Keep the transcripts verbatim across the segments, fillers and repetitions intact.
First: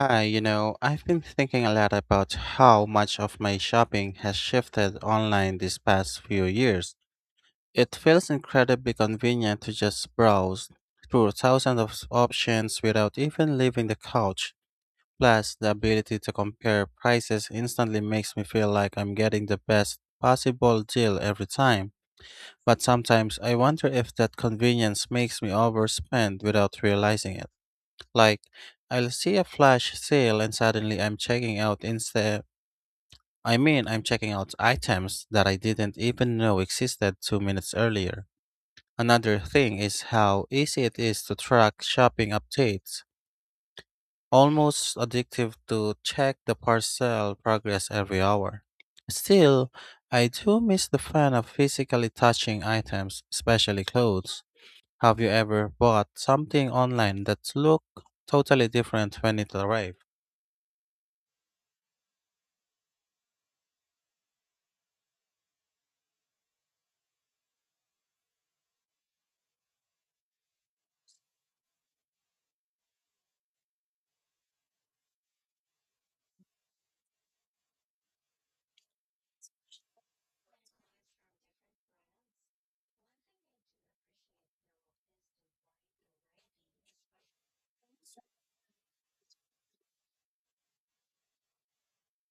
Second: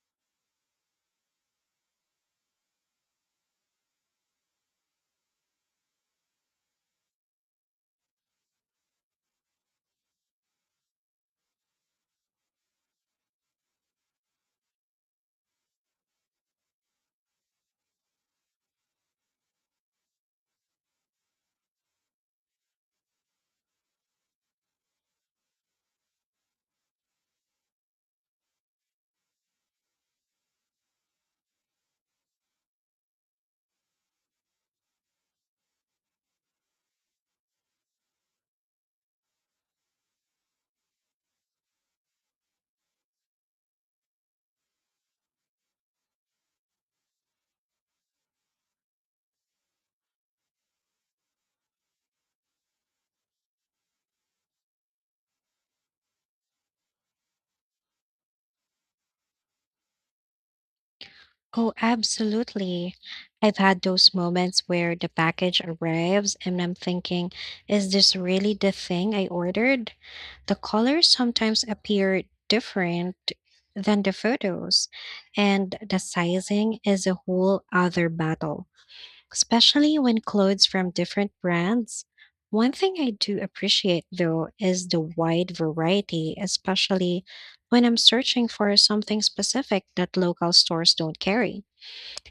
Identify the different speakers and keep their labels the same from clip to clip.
Speaker 1: Hi, you know, I've been thinking a lot about how much of my shopping has shifted online these past few years. It feels incredibly convenient to just browse through thousands of options without even leaving the couch. Plus, the ability to compare prices instantly makes me feel like I'm getting the best possible deal every time. But sometimes I wonder if that convenience makes me overspend without realizing it. Like, I'll see a flash sale and suddenly I'm checking out instead. I mean, I'm checking out items that I didn't even know existed two minutes earlier. Another thing is how easy it is to track shopping updates. Almost addictive to check the parcel progress every hour. Still, I do miss the fun of physically touching items, especially clothes. Have you ever bought something online that looked totally different when it arrived?
Speaker 2: Oh, absolutely. I've had those moments where the package arrives and I'm thinking, is this really the thing I ordered? The colors sometimes appear different than the photos, and the sizing is a whole other battle, especially when clothes from different brands. One thing I do appreciate though is the wide variety, especially when I'm searching for something specific that local stores don't carry.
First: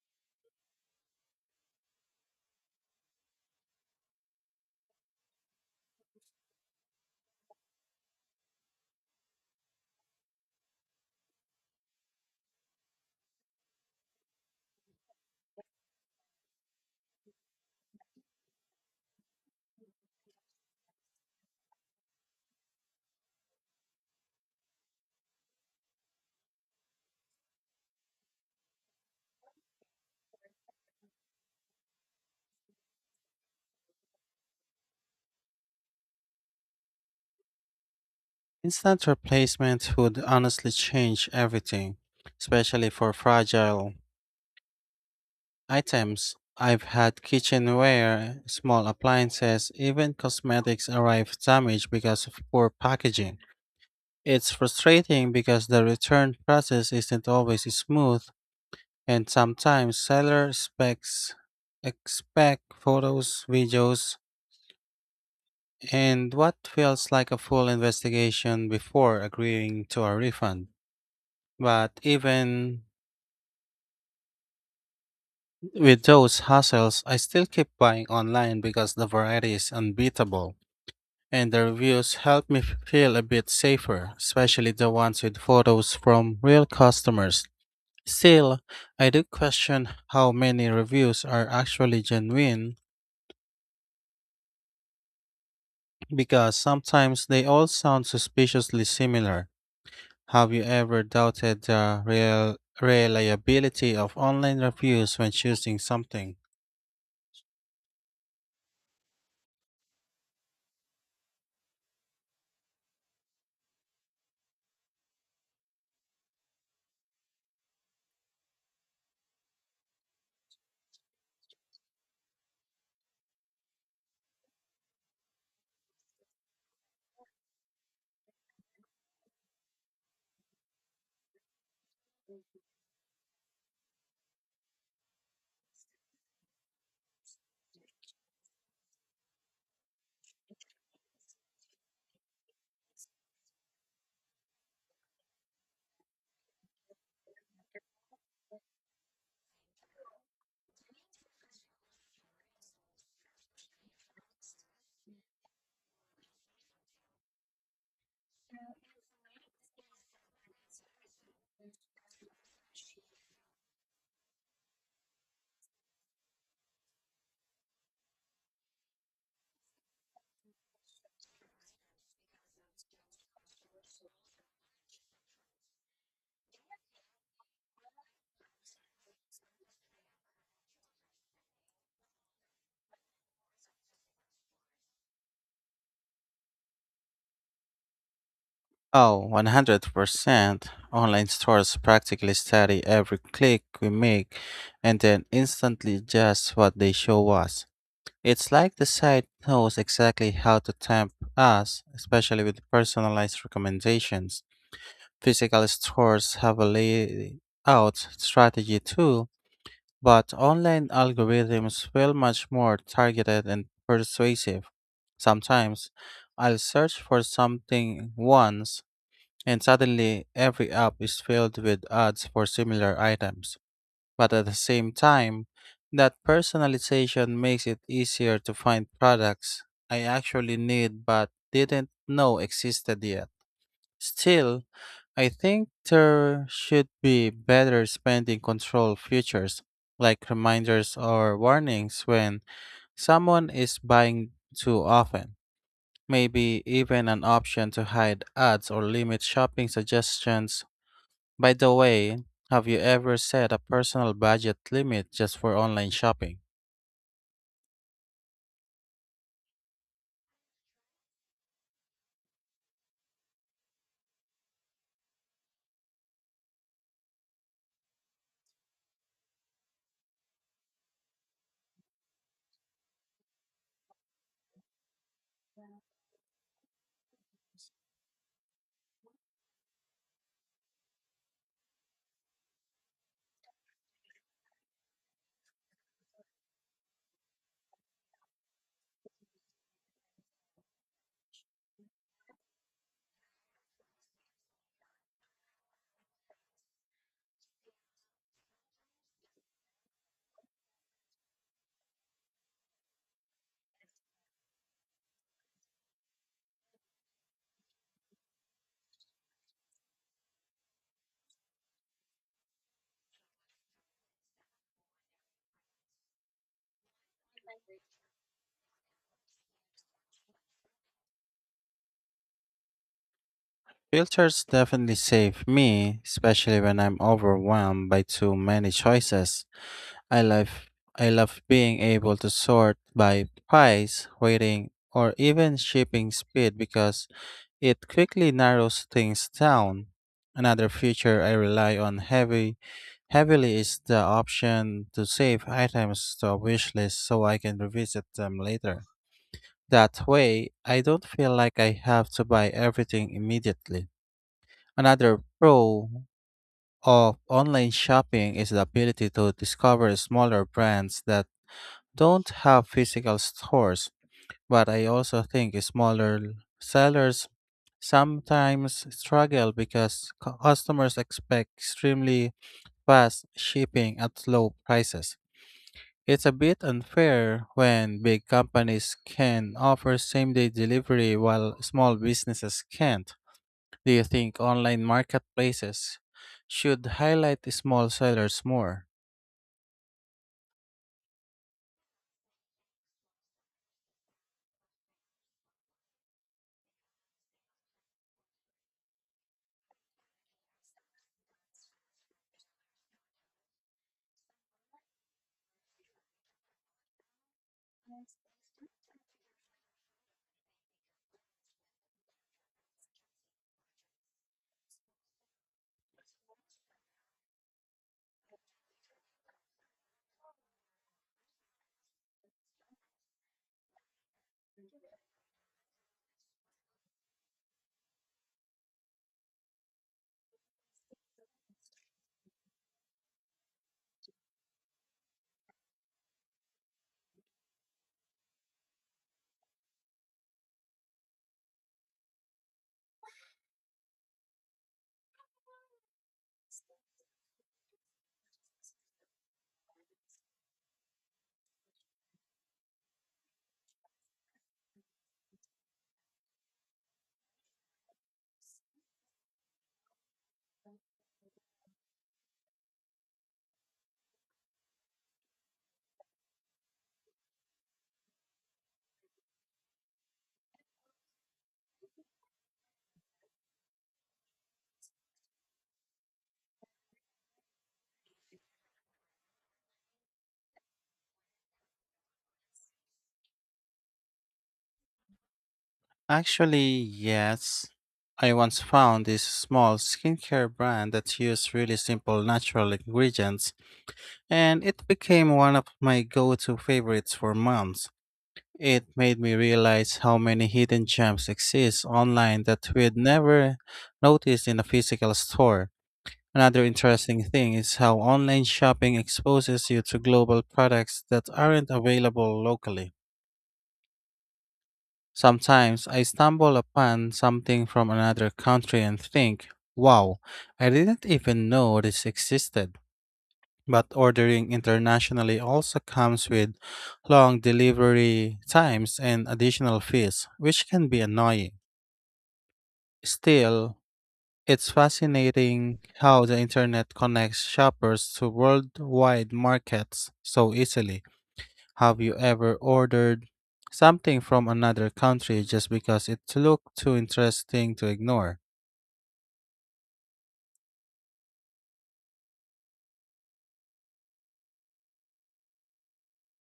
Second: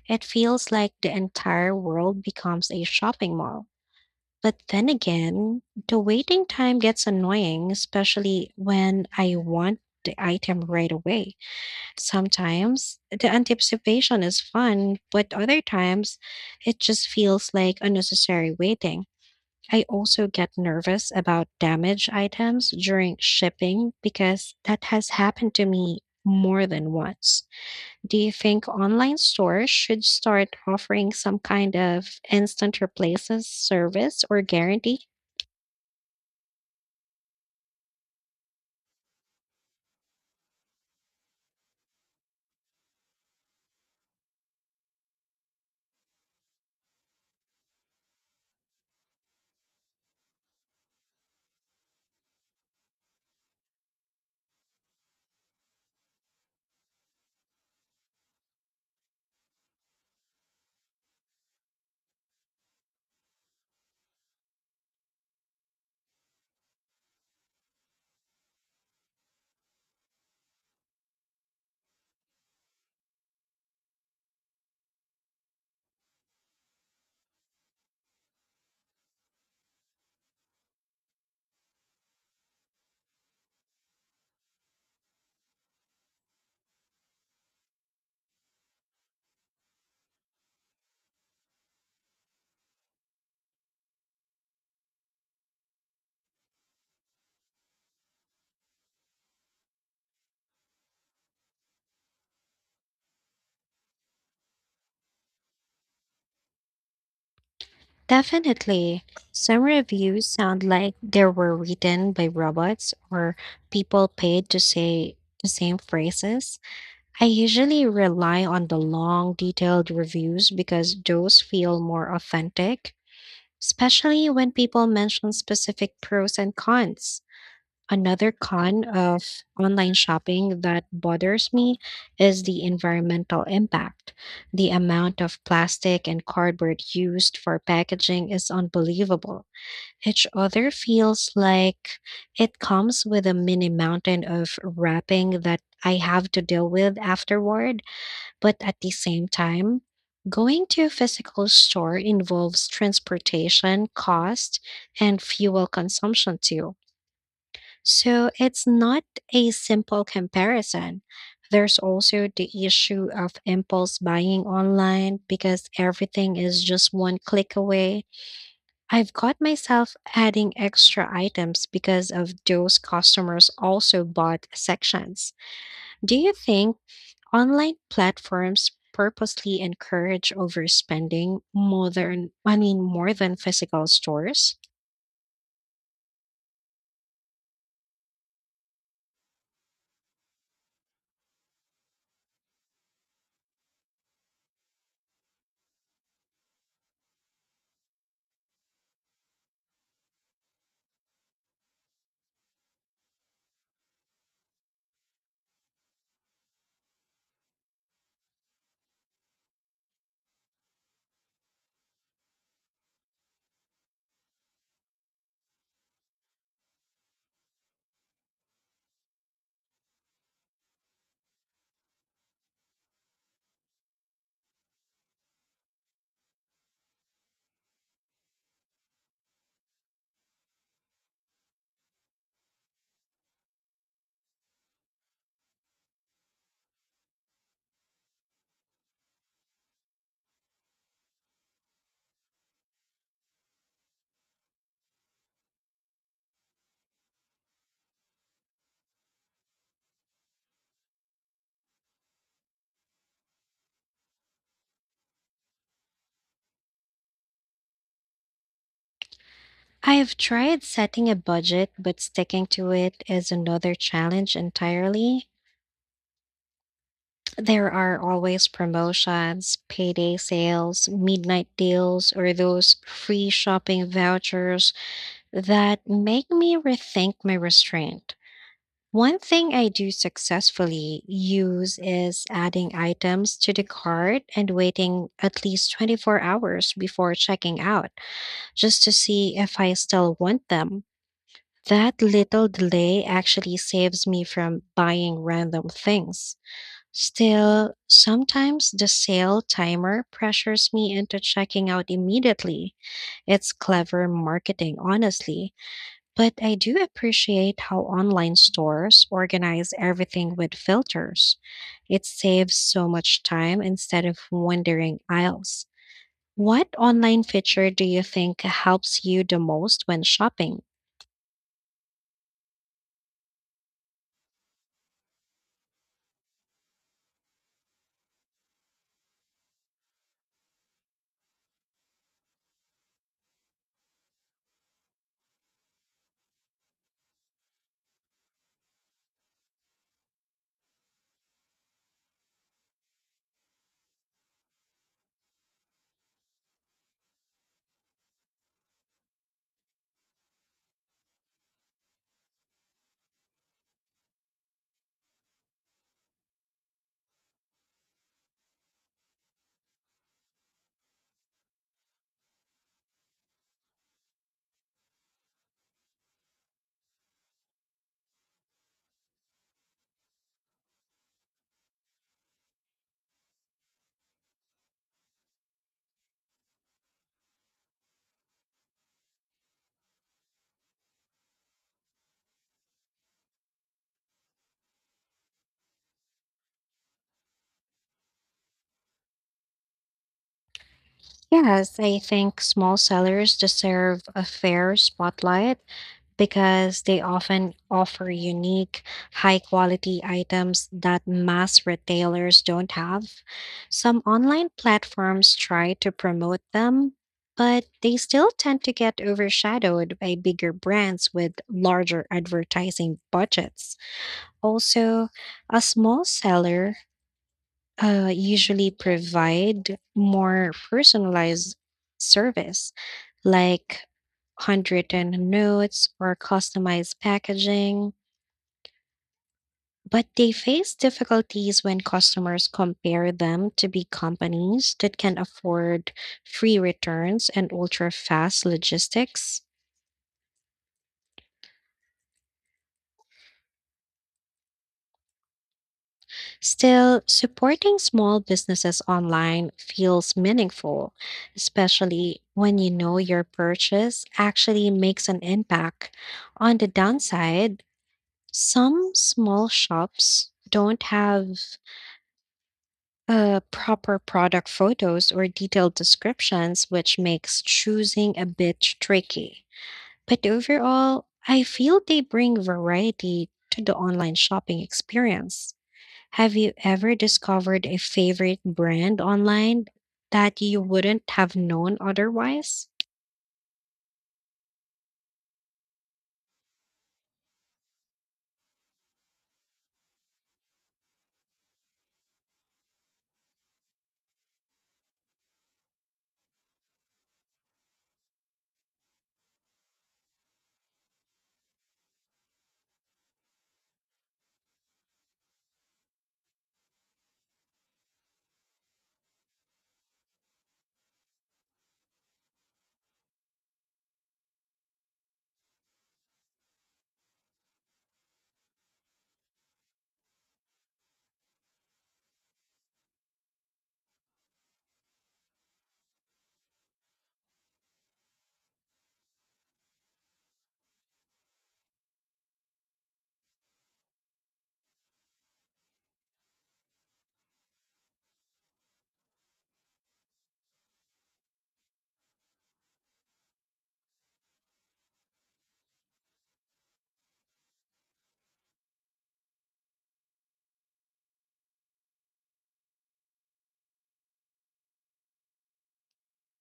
Speaker 2: It feels like the entire world becomes a shopping mall. But then again, the waiting time gets annoying, especially when I want the item right away. Sometimes the anticipation is fun, but other times it just feels like unnecessary waiting. I also get nervous about damaged items during shipping because that has happened to me more than once. Do you think online stores should start offering some kind of instant replaces service or guarantee?
Speaker 1: Instant replacement would honestly change everything, especially for fragile items. I've had kitchenware, small appliances, even cosmetics arrive damaged because of poor packaging. It's frustrating because the return process isn't always smooth, and sometimes seller specs expect photos, videos, and what feels like a full investigation before agreeing to a refund. But even with those hassles, I still keep buying online because the variety is unbeatable, and the reviews help me f- feel a bit safer, especially the ones with photos from real customers. Still, I do question how many reviews are actually genuine because sometimes they all sound suspiciously similar. Have you ever doubted the real reliability of online reviews when choosing something?
Speaker 2: Definitely. Some reviews sound like they were written by robots or people paid to say the same phrases. I usually rely on the long, detailed reviews because those feel more authentic, especially when people mention specific pros and cons. Another con of online shopping that bothers me is the environmental impact. The amount of plastic and cardboard used for packaging is unbelievable. Each other feels like it comes with a mini mountain of wrapping that I have to deal with afterward, but at the same time, going to a physical store involves transportation, cost, and fuel consumption too, so it's not a simple comparison. There's also the issue of impulse buying online because everything is just one click away. I've caught myself adding extra items because of those customers also bought sections. Do you think online platforms purposely encourage overspending more than, I mean, more than physical stores?
Speaker 1: Oh, one hundred percent. Online stores practically study every click we make and then instantly adjust what they show us. It's like the site knows exactly how to tempt us, especially with personalized recommendations. Physical stores have a layout strategy too, but online algorithms feel much more targeted and persuasive. Sometimes I'll search for something once and suddenly, every app is filled with ads for similar items. But at the same time, that personalization makes it easier to find products I actually need but didn't know existed yet. Still, I think there should be better spending control features like reminders or warnings when someone is buying too often. Maybe even an option to hide ads or limit shopping suggestions. By the way, have you ever set a personal budget limit just for online shopping?
Speaker 2: I've tried setting a budget, but sticking to it is another challenge entirely. There are always promotions, payday sales, midnight deals, or those free shopping vouchers that make me rethink my restraint. One thing I do successfully use is adding items to the cart and waiting at least twenty-four hours before checking out just to see if I still want them. That little delay actually saves me from buying random things. Still, sometimes the sale timer pressures me into checking out immediately. It's clever marketing, honestly, but I do appreciate how online stores organize everything with filters. It saves so much time instead of wandering aisles. What online feature do you think helps you the most when shopping?
Speaker 1: Filters definitely save me, especially when I'm overwhelmed by too many choices. I love I love being able to sort by price, weighting, or even shipping speed because it quickly narrows things down. Another feature I rely on heavy heavily is the option to save items to a wish list so I can revisit them later. That way, I don't feel like I have to buy everything immediately. Another pro of online shopping is the ability to discover smaller brands that don't have physical stores, but I also think smaller l- sellers sometimes struggle because cu- customers expect extremely fast shipping at low prices. It's a bit unfair when big companies can offer same day delivery while small businesses can't. Do you think online marketplaces should highlight the small sellers more?
Speaker 2: Yes, I think small sellers deserve a fair spotlight because they often offer unique, high quality items that mass retailers don't have. Some online platforms try to promote them, but they still tend to get overshadowed by bigger brands with larger advertising budgets. Also, a small seller uh, usually provide more personalized service like handwritten notes or customized packaging, but they face difficulties when customers compare them to big companies that can afford free returns and ultra fast logistics. Still, supporting small businesses online feels meaningful, especially when you know your purchase actually makes an impact. On the downside, some small shops don't have uh, proper product photos or detailed descriptions, which makes choosing a bit tricky. But overall, I feel they bring variety to the online shopping experience. Have you ever discovered a favorite brand online that you wouldn't have known otherwise?
Speaker 1: Actually, yes. I once found this small skincare brand that used really simple natural ingredients, and it became one of my go to favorites for months. It made me realize how many hidden gems exist online that we'd never noticed in a physical store. Another interesting thing is how online shopping exposes you to global products that aren't available locally. Sometimes I stumble upon something from another country and think, wow, I didn't even know this existed. But ordering internationally also comes with long delivery times and additional fees, which can be annoying. Still, it's fascinating how the internet connects shoppers to worldwide markets so easily. Have you ever ordered something from another country just because it looked too interesting to ignore?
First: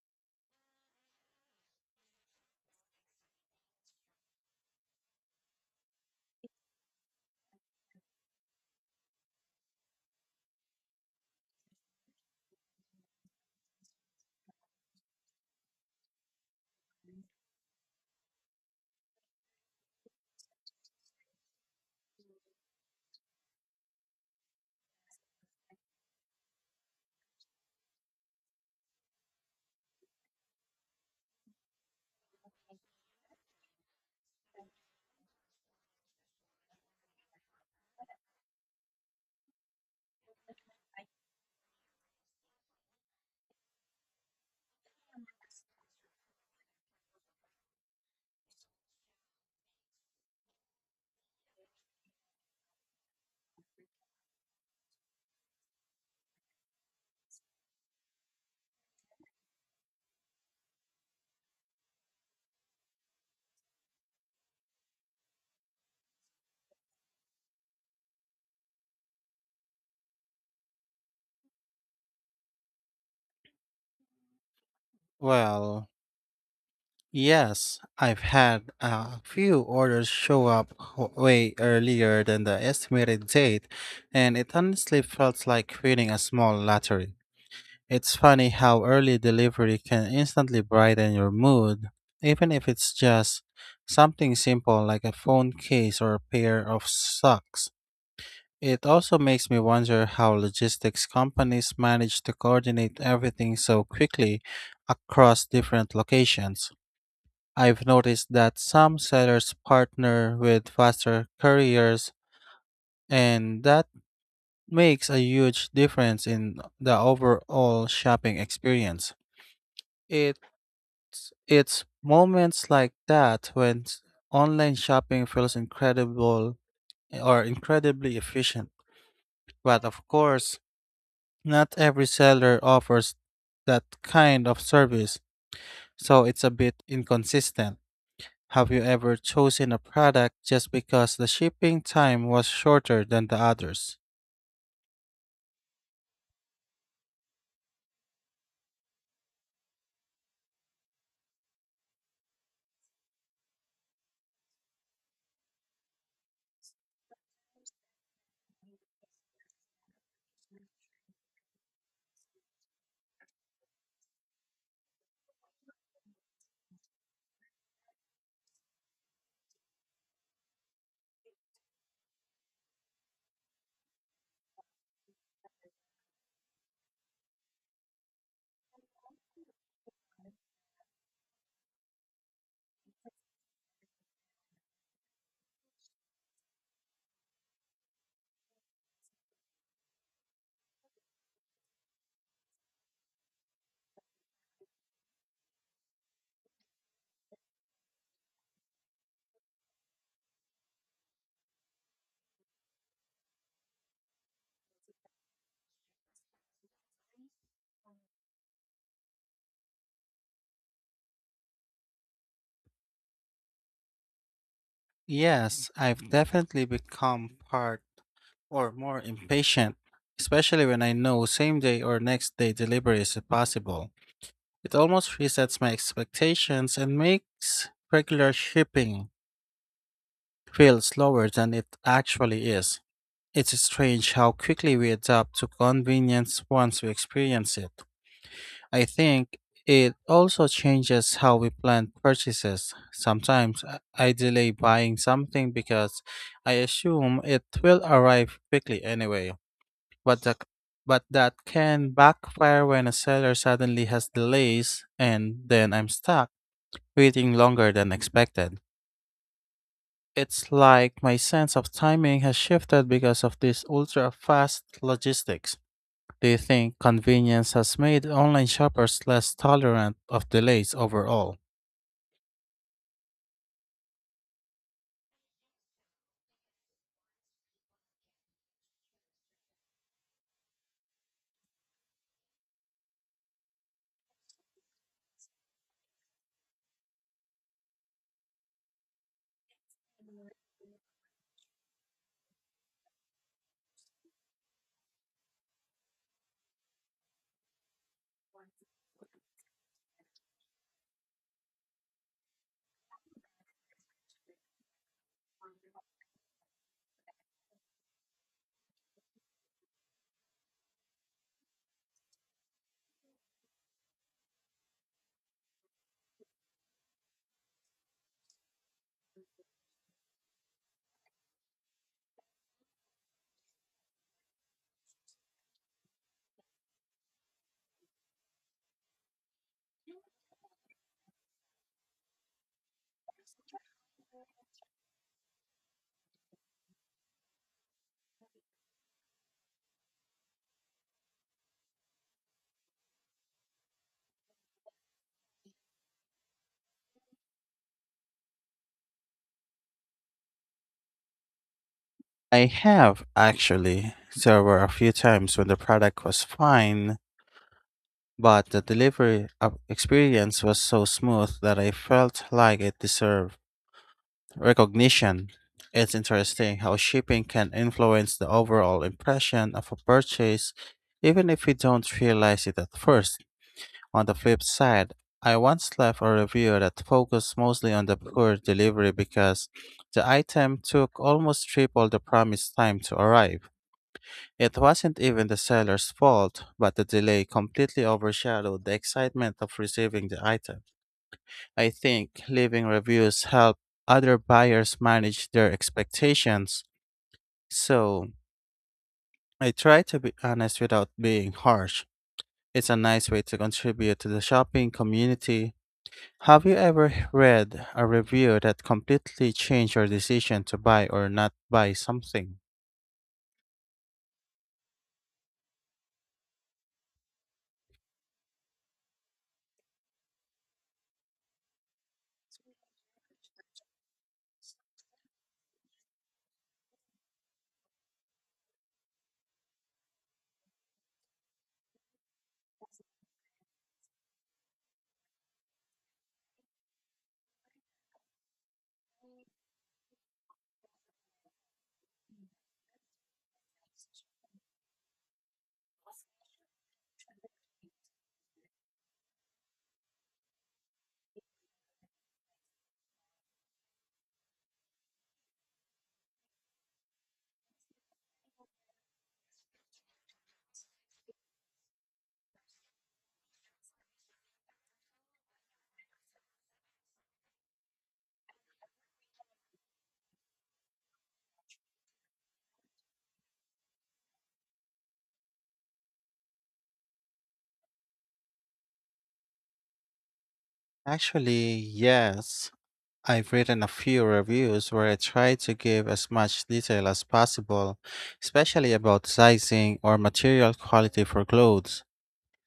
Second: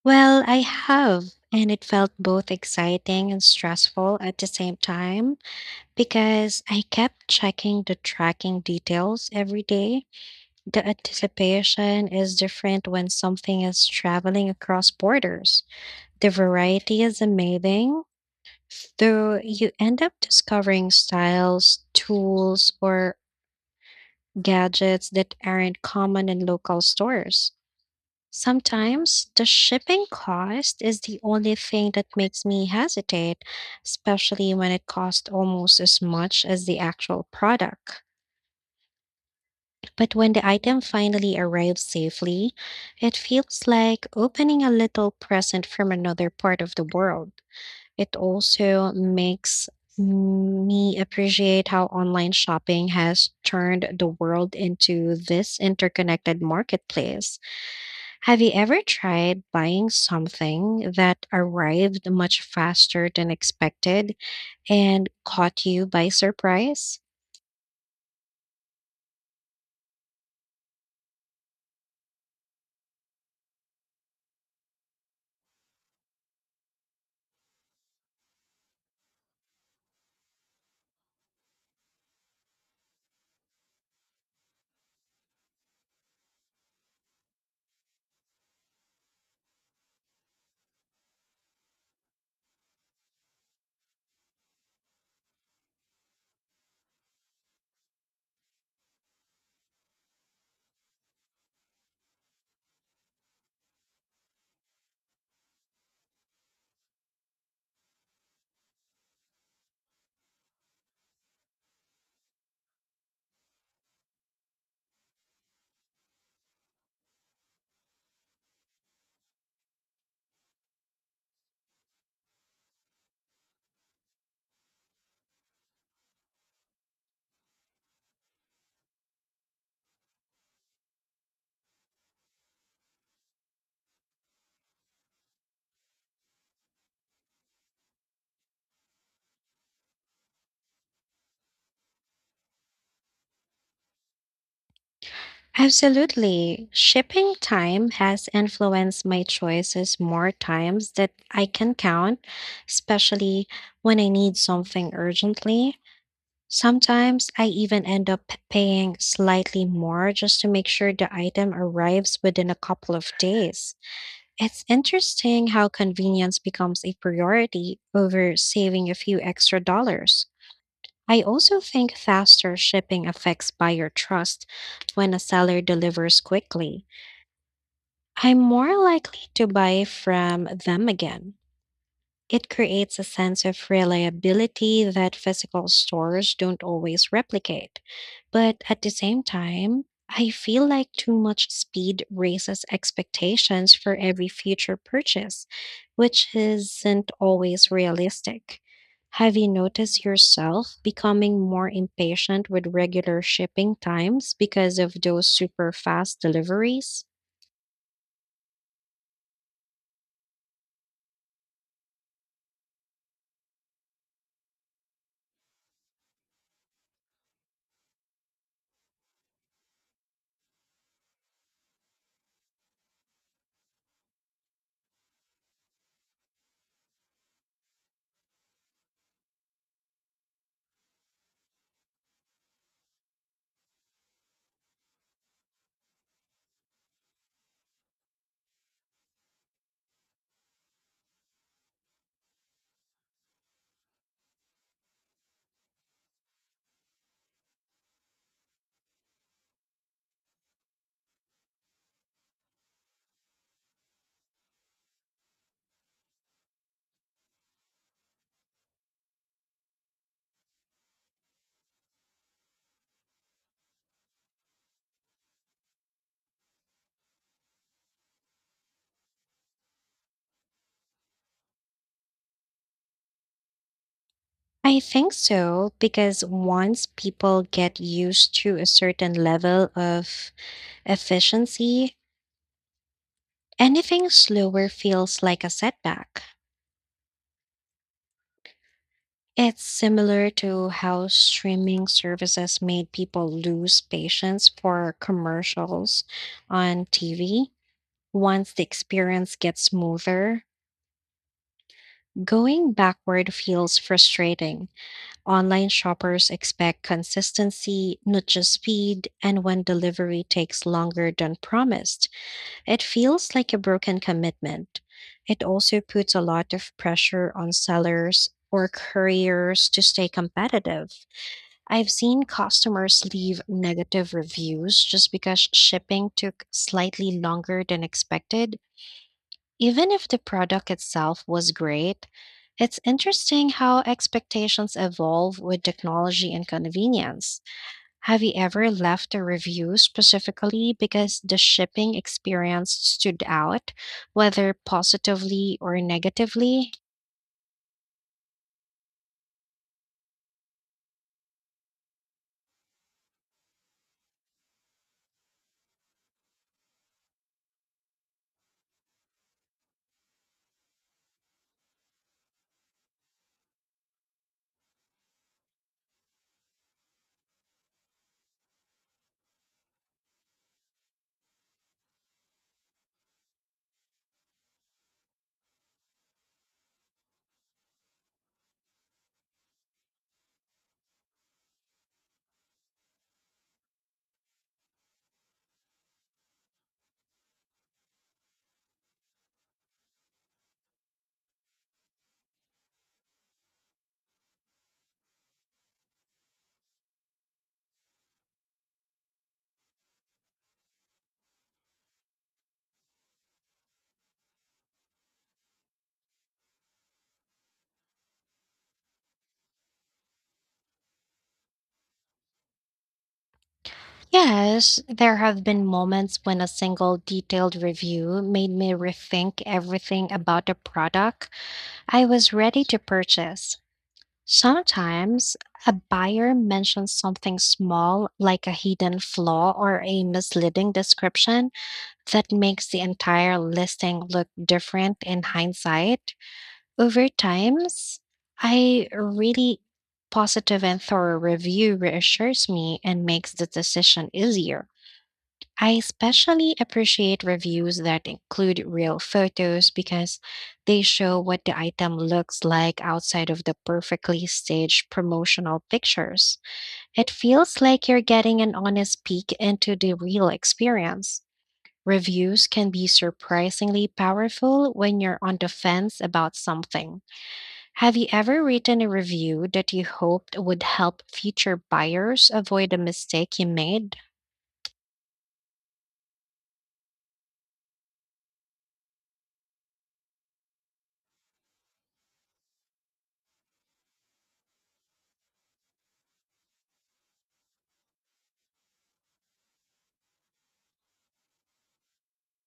Speaker 2: Well, I have, and it felt both exciting and stressful at the same time because I kept checking the tracking details every day. The anticipation is different when something is traveling across borders. The variety is amazing, though you end up discovering styles, tools, or gadgets that aren't common in local stores. Sometimes the shipping cost is the only thing that makes me hesitate, especially when it costs almost as much as the actual product. But when the item finally arrives safely, it feels like opening a little present from another part of the world. It also makes me appreciate how online shopping has turned the world into this interconnected marketplace. Have you ever tried buying something that arrived much faster than expected and caught you by surprise?
Speaker 1: Well, yes, I've had a few orders show up wh- way earlier than the estimated date, and it honestly felt like winning a small lottery. It's funny how early delivery can instantly brighten your mood, even if it's just something simple like a phone case or a pair of socks. It also makes me wonder how logistics companies manage to coordinate everything so quickly across different locations. I've noticed that some sellers partner with faster couriers, and that makes a huge difference in the overall shopping experience. It it's moments like that when s- online shopping feels incredible or incredibly efficient. But of course, not every seller offers that kind of service, so it's a bit inconsistent. Have you ever chosen a product just because the shipping time was shorter than the others?
Speaker 2: Absolutely. Shipping time has influenced my choices more times that I can count, especially when I need something urgently. Sometimes I even end up p- paying slightly more just to make sure the item arrives within a couple of days. It's interesting how convenience becomes a priority over saving a few extra dollars. I also think faster shipping affects buyer trust when a seller delivers quickly. I'm more likely to buy from them again. It creates a sense of reliability that physical stores don't always replicate. But at the same time, I feel like too much speed raises expectations for every future purchase, which isn't always realistic. Have you noticed yourself becoming more impatient with regular shipping times because of those super fast deliveries?
Speaker 1: Yes, I've definitely become part or more impatient, especially when I know same day or next day delivery is possible. It almost resets my expectations and makes regular shipping feel slower than it actually is. It's strange how quickly we adapt to convenience once we experience it. I think it also changes how we plan purchases. Sometimes I I delay buying something because I assume it will arrive quickly anyway. But the, but that can backfire when a seller suddenly has delays and then I'm stuck waiting longer than expected. It's like my sense of timing has shifted because of this ultra fast logistics. Do you think convenience has made online shoppers less tolerant of delays overall?
Speaker 2: I think so, because once people get used to a certain level of efficiency, anything slower feels like a setback. It's similar to how streaming services made people lose patience for commercials on T V. Once the experience gets smoother, going backward feels frustrating. Online shoppers expect consistency, not just speed, and when delivery takes longer than promised, it feels like a broken commitment. It also puts a lot of pressure on sellers or couriers to stay competitive. I've seen customers leave negative reviews just because shipping took slightly longer than expected even if the product itself was great. It's interesting how expectations evolve with technology and convenience. Have you ever left a review specifically because the shipping experience stood out, whether positively or negatively?
Speaker 1: I have, actually. So, there were a few times when the product was fine, but the delivery of- experience was so smooth that I felt like it deserved recognition. It's interesting how shipping can influence the overall impression of a purchase, even if we don't realize it at first. On the flip side, I once left a review that focused mostly on the poor delivery because the item took almost triple the promised time to arrive. It wasn't even the seller's fault, but the delay completely overshadowed the excitement of receiving the item. I think leaving reviews help other buyers manage their expectations, so I try to be honest without being harsh. It's a nice way to contribute to the shopping community. Have you ever read a review that completely changed your decision to buy or not buy something?
Speaker 2: Yes, there have been moments when a single detailed review made me rethink everything about the product I was ready to purchase. Sometimes a buyer mentions something small, like a hidden flaw or a misleading description, that makes the entire listing look different in hindsight. Over times, I really positive and thorough review reassures me and makes the decision easier. I especially appreciate reviews that include real photos because they show what the item looks like outside of the perfectly staged promotional pictures. It feels like you're getting an honest peek into the real experience. Reviews can be surprisingly powerful when you're on the fence about something. Have you ever written a review that you hoped would help future buyers avoid a mistake you made?
Speaker 1: Actually, yes. I've written a few reviews where I try to give as much detail as possible, especially about sizing or material quality for clothes.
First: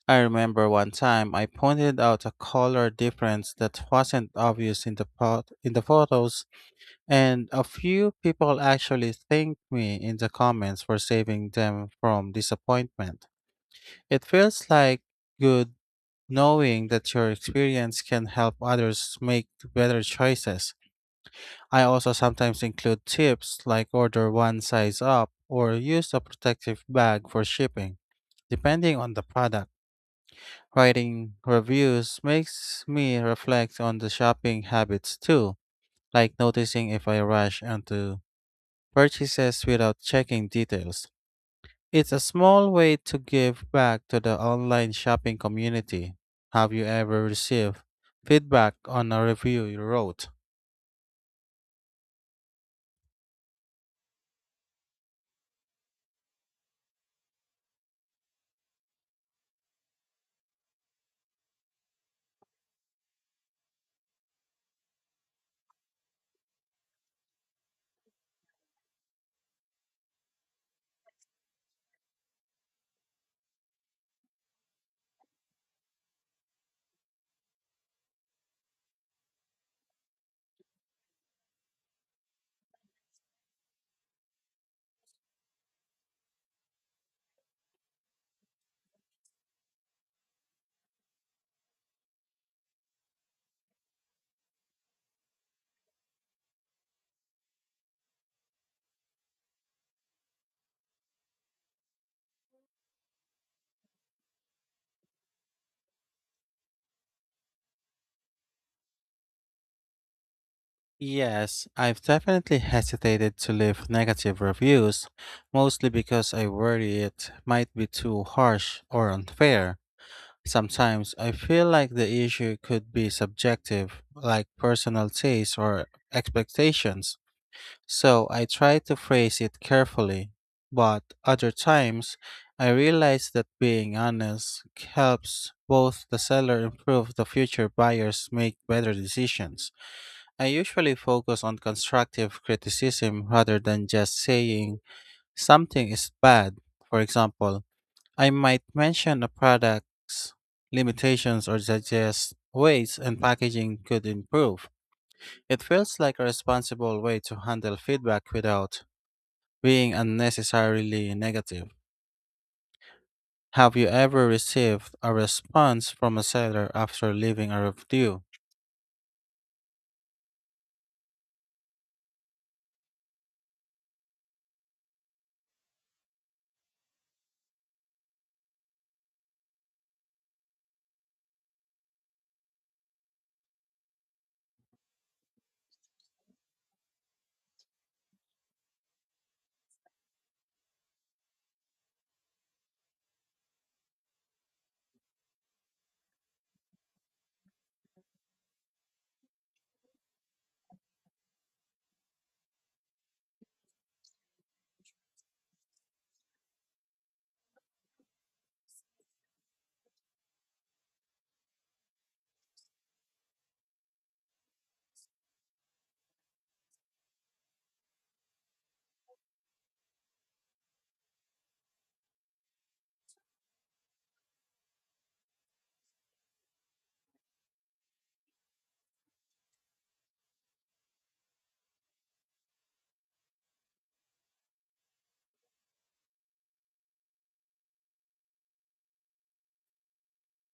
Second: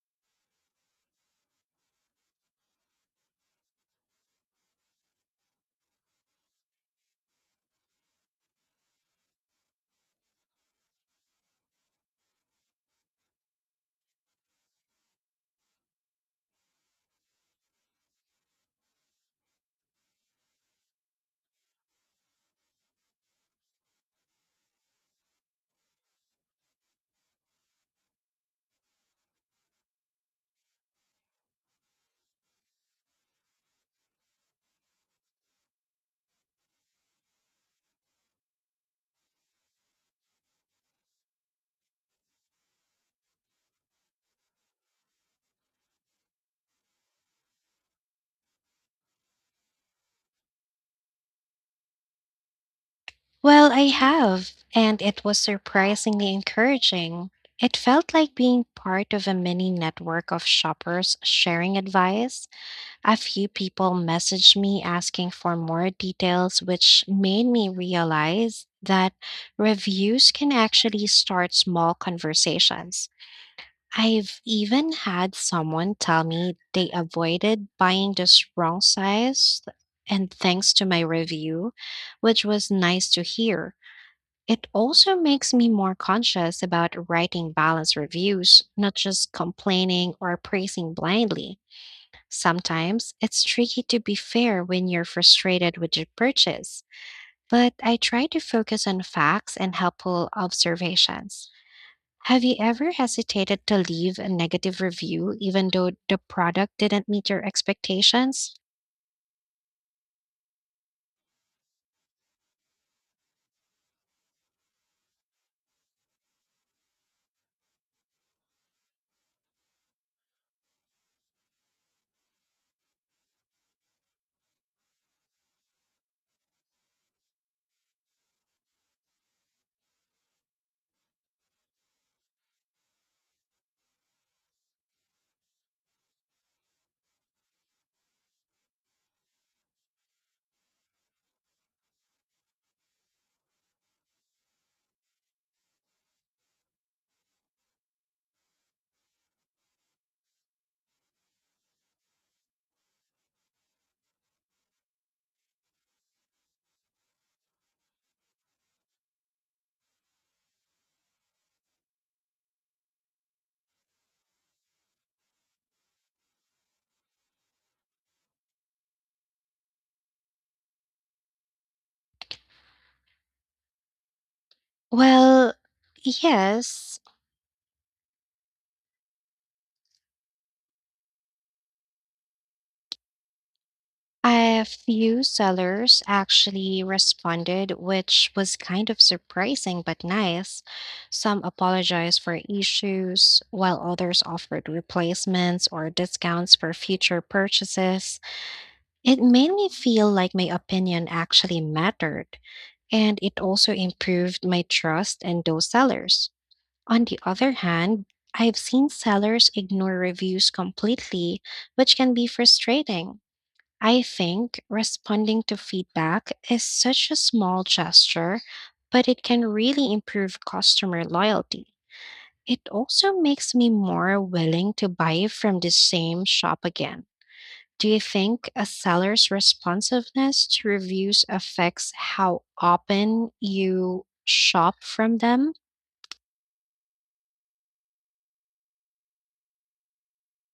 Speaker 1: I remember one time I pointed out a color difference that wasn't obvious in the pot- in the photos. And a few people actually thanked me in the comments for saving them from disappointment. It feels like good knowing that your experience can help others make better choices. I also sometimes include tips like order one size up or use a protective bag for shipping, depending on the product. Writing reviews makes me reflect on the shopping habits too, like noticing if I rush into purchases without checking details. It's a small way to give back to the online shopping community. Have you ever received feedback on a review you wrote?
Speaker 2: Well, I have, and it was surprisingly encouraging. It felt like being part of a mini network of shoppers sharing advice. A few people messaged me asking for more details, which made me realize that reviews can actually start small conversations. I've even had someone tell me they avoided buying this wrong size, and thanks to my review, which was nice to hear. It also makes me more conscious about writing balanced reviews, not just complaining or praising blindly. Sometimes it's tricky to be fair when you're frustrated with your purchase, but I try to focus on facts and helpful observations. Have you ever hesitated to leave a negative review even though the product didn't meet your expectations?
Speaker 1: Yes, I've definitely hesitated to leave negative reviews, mostly because I worry it might be too harsh or unfair. Sometimes I feel like the issue could be subjective, like personal taste or expectations. So I try to phrase it carefully, but other times I realize that being honest helps both the seller improve the future buyers make better decisions. I usually focus on constructive criticism rather than just saying something is bad. For example, I might mention a product's limitations or suggest ways and packaging could improve. It feels like a responsible way to handle feedback without being unnecessarily negative. Have you ever received a response from a seller after leaving a review?
Speaker 2: Well, yes, a few sellers actually responded, which was kind of surprising but nice. Some apologized for issues, while others offered replacements or discounts for future purchases. It made me feel like my opinion actually mattered, and it also improved my trust in those sellers. On the other hand, I've seen sellers ignore reviews completely, which can be frustrating. I think responding to feedback is such a small gesture, but it can really improve customer loyalty. It also makes me more willing to buy from the same shop again. Do you think a seller's responsiveness to reviews affects how often you shop from them?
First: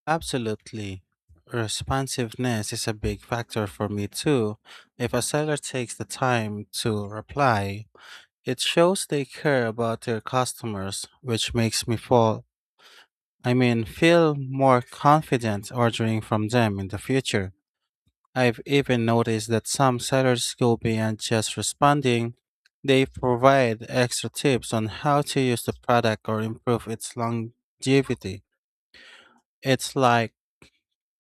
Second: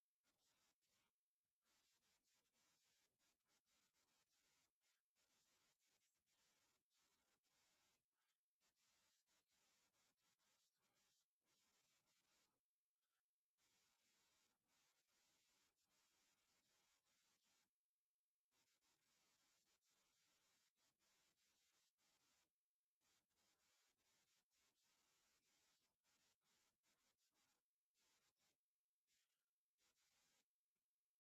Speaker 1: Absolutely. Responsiveness is a big factor for me too. If a seller takes the time to reply, it shows they care about their customers, which makes me fall, I mean, feel more confident ordering from them in the future. I've even noticed that some sellers go beyond just responding, they provide extra tips on how to use the product or improve its longevity. It's like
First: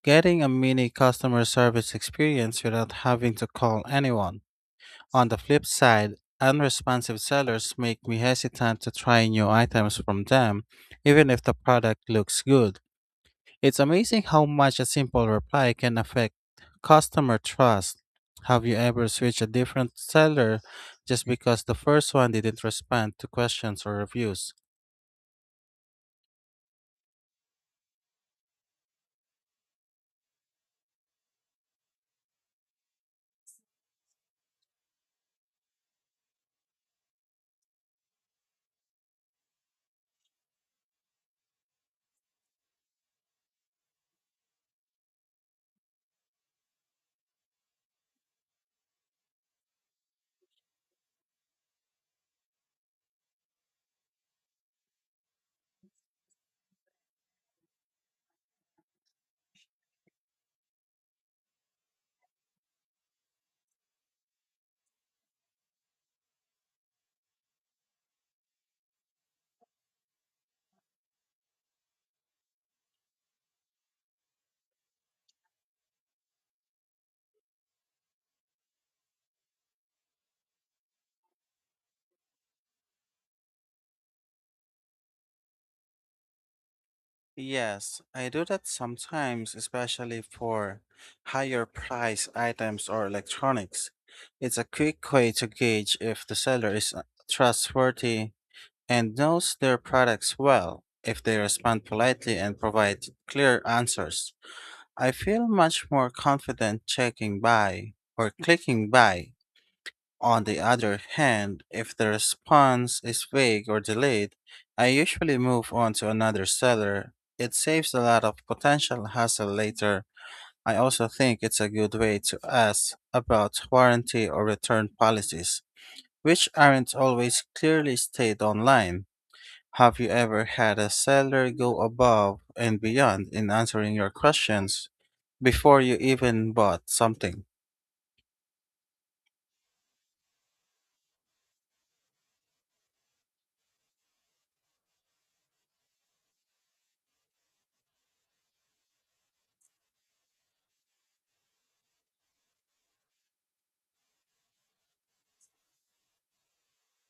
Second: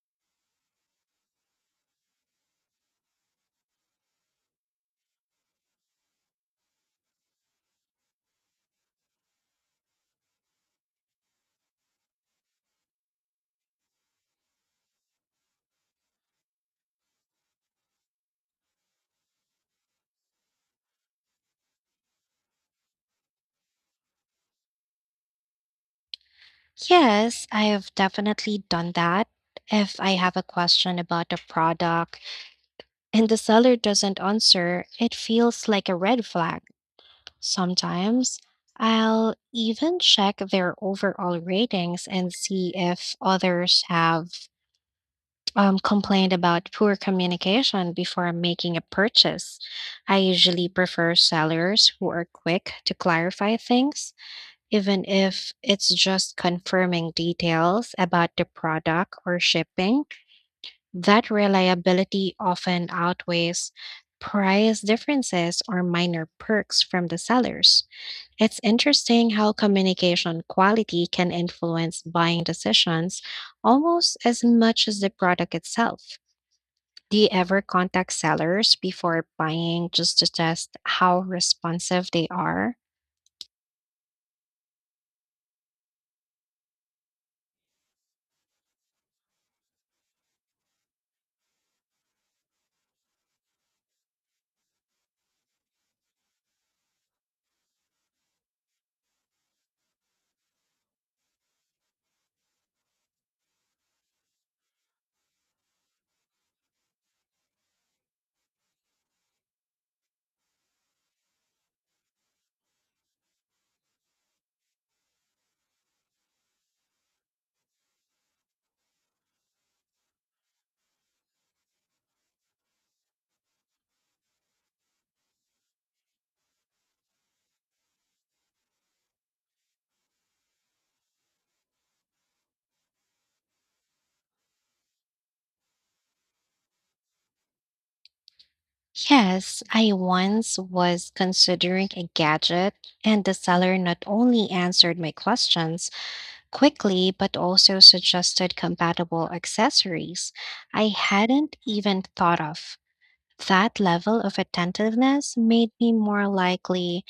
Speaker 1: getting a mini customer service experience without having to call anyone. On the flip side, unresponsive sellers make me hesitant to try new items from them, even if the product looks good. It's amazing how much a simple reply can affect customer trust. Have you ever switched a different seller just because the first one didn't respond to questions or reviews?
Speaker 2: Yes, I have definitely done that. If I have a question about a product, and the seller doesn't answer, it feels like a red flag. Sometimes I'll even check their overall ratings and see if others have um, complained about poor communication before making a purchase. I usually prefer sellers who are quick to clarify things, even if it's just confirming details about the product or shipping. That reliability often outweighs price differences or minor perks from the sellers. It's interesting how communication quality can influence buying decisions almost as much as the product itself. Do you ever contact sellers before buying just to test how responsive they are?
Speaker 1: Yes, I do that sometimes, especially for higher price items or electronics. It's a quick way to gauge if the seller is uh, trustworthy and knows their products well, if they respond politely and provide clear answers. I feel much more confident checking buy or clicking buy. On the other hand, if the response is vague or delayed, I usually move on to another seller. It saves a lot of potential hassle later. I also think it's a good way to ask about warranty or return policies, which aren't always clearly stated online. Have you ever had a seller go above and beyond in answering your questions before you even bought something?
Speaker 2: Yes, I once was considering a gadget, and the seller not only answered my questions, quickly, but also suggested compatible accessories I hadn't even thought of. That level of attentiveness made me more likely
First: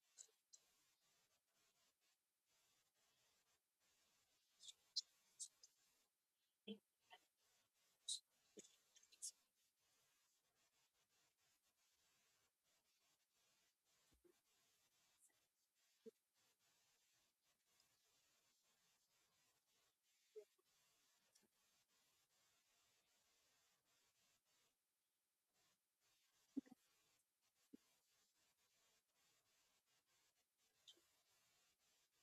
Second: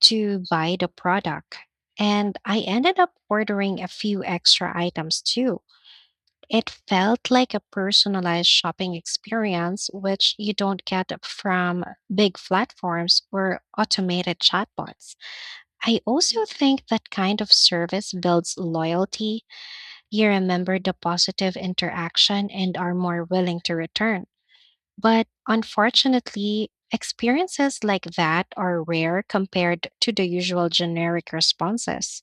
Speaker 2: to buy the product, and I ended up ordering a few extra items too. It felt like a personalized shopping experience, which you don't get from big platforms or automated chatbots. I also think that kind of service builds loyalty. You remember the positive interaction and are more willing to return. But unfortunately, experiences like that are rare compared to the usual generic responses.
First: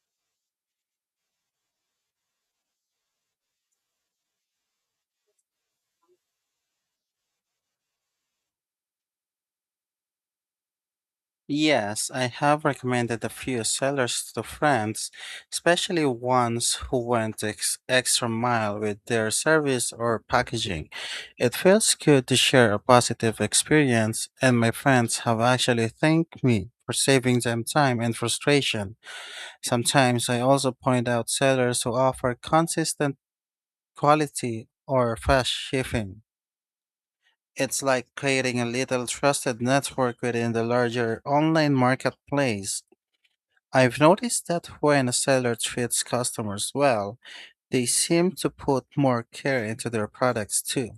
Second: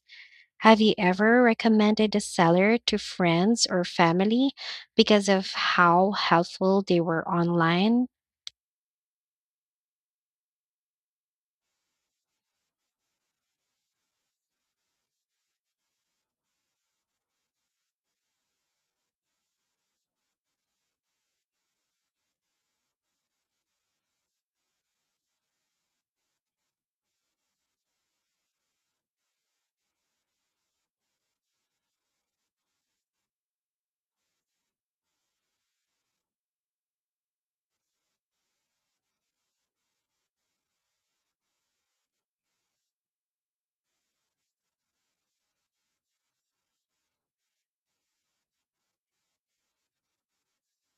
Speaker 2: Have you ever recommended a seller to friends or family because of how helpful they were online?
Speaker 1: Yes, I have recommended a few sellers to friends, especially ones who went ex- extra mile with their service or packaging. It feels good to share a positive experience, and my friends have actually thanked me for saving them time and frustration. Sometimes I also point out sellers who offer consistent quality, or fast shipping. It's like creating a little trusted network within the larger online marketplace. I've noticed that when a seller treats customers well, they seem to put more care into their products too.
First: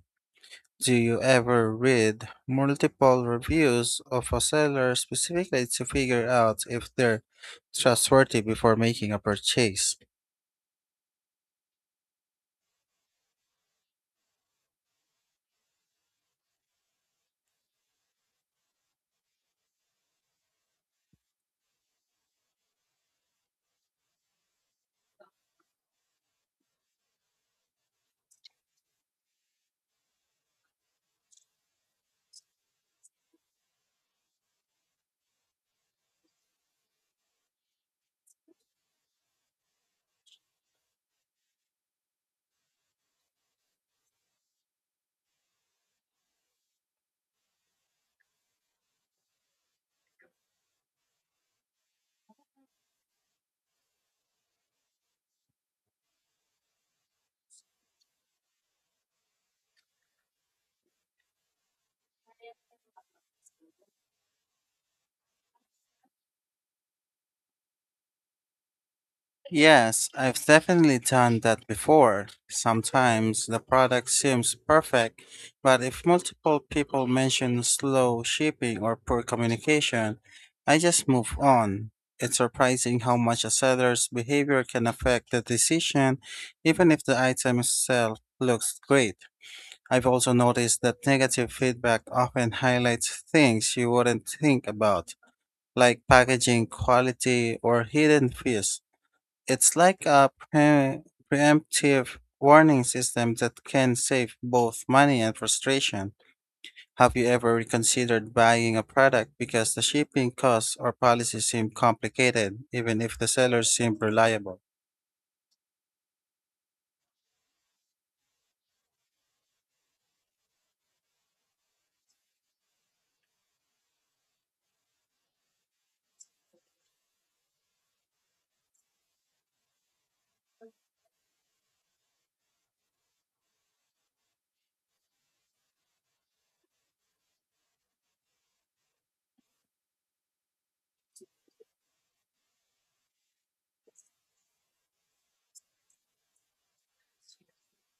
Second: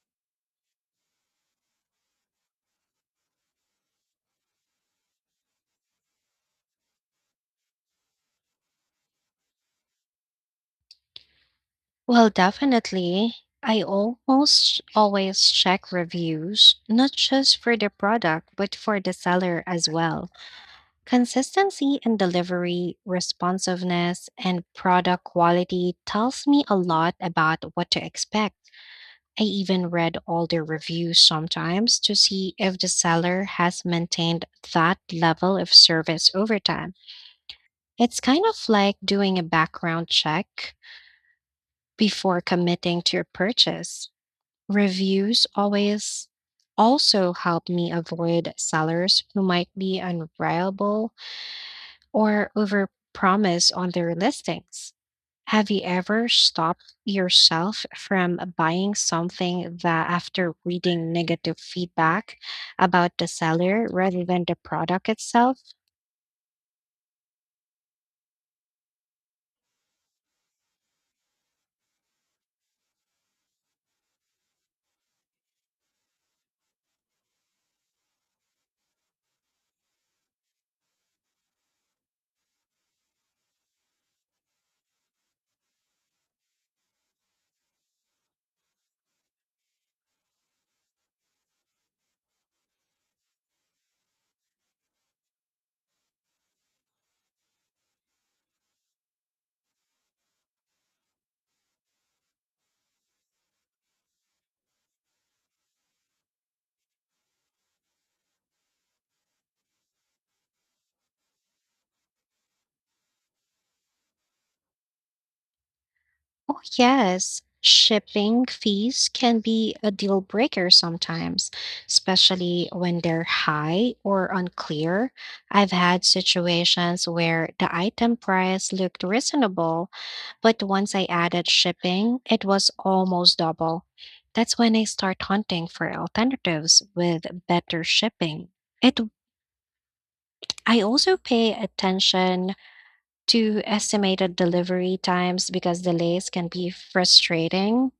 Speaker 1: Do you ever read multiple reviews of a seller specifically to figure out if they're trustworthy before making a purchase?
Speaker 2: Well, definitely. I almost always check reviews, not just for the product, but for the seller as well. Consistency in delivery, responsiveness, and product quality tells me a lot about what to expect. I even read all their reviews sometimes to see if the seller has maintained that level of service over time. It's kind of like doing a background check before committing to a purchase. Reviews always also help me avoid sellers who might be unreliable or overpromise on their listings. Have you ever stopped yourself from buying something that after reading negative feedback about the seller rather than the product itself?
Speaker 1: Yes, I've definitely done that before. Sometimes the product seems perfect, but if multiple people mention slow shipping or poor communication, I just move on. It's surprising how much a seller's behavior can affect the decision, even if the item itself looks great. I've also noticed that negative feedback often highlights things you wouldn't think about, like packaging quality or hidden fees. It's like a pre- preemptive warning system that can save both money and frustration. Have you ever reconsidered buying a product because the shipping costs or policies seem complicated, even if the sellers seem reliable?
Speaker 2: Oh, yes. Shipping fees can be a deal breaker sometimes, especially when they're high or unclear. I've had situations where the item price looked reasonable, but once I added shipping, it was almost double. That's when I start hunting for alternatives with better shipping. It I also pay attention to estimated delivery times because delays can be frustrating.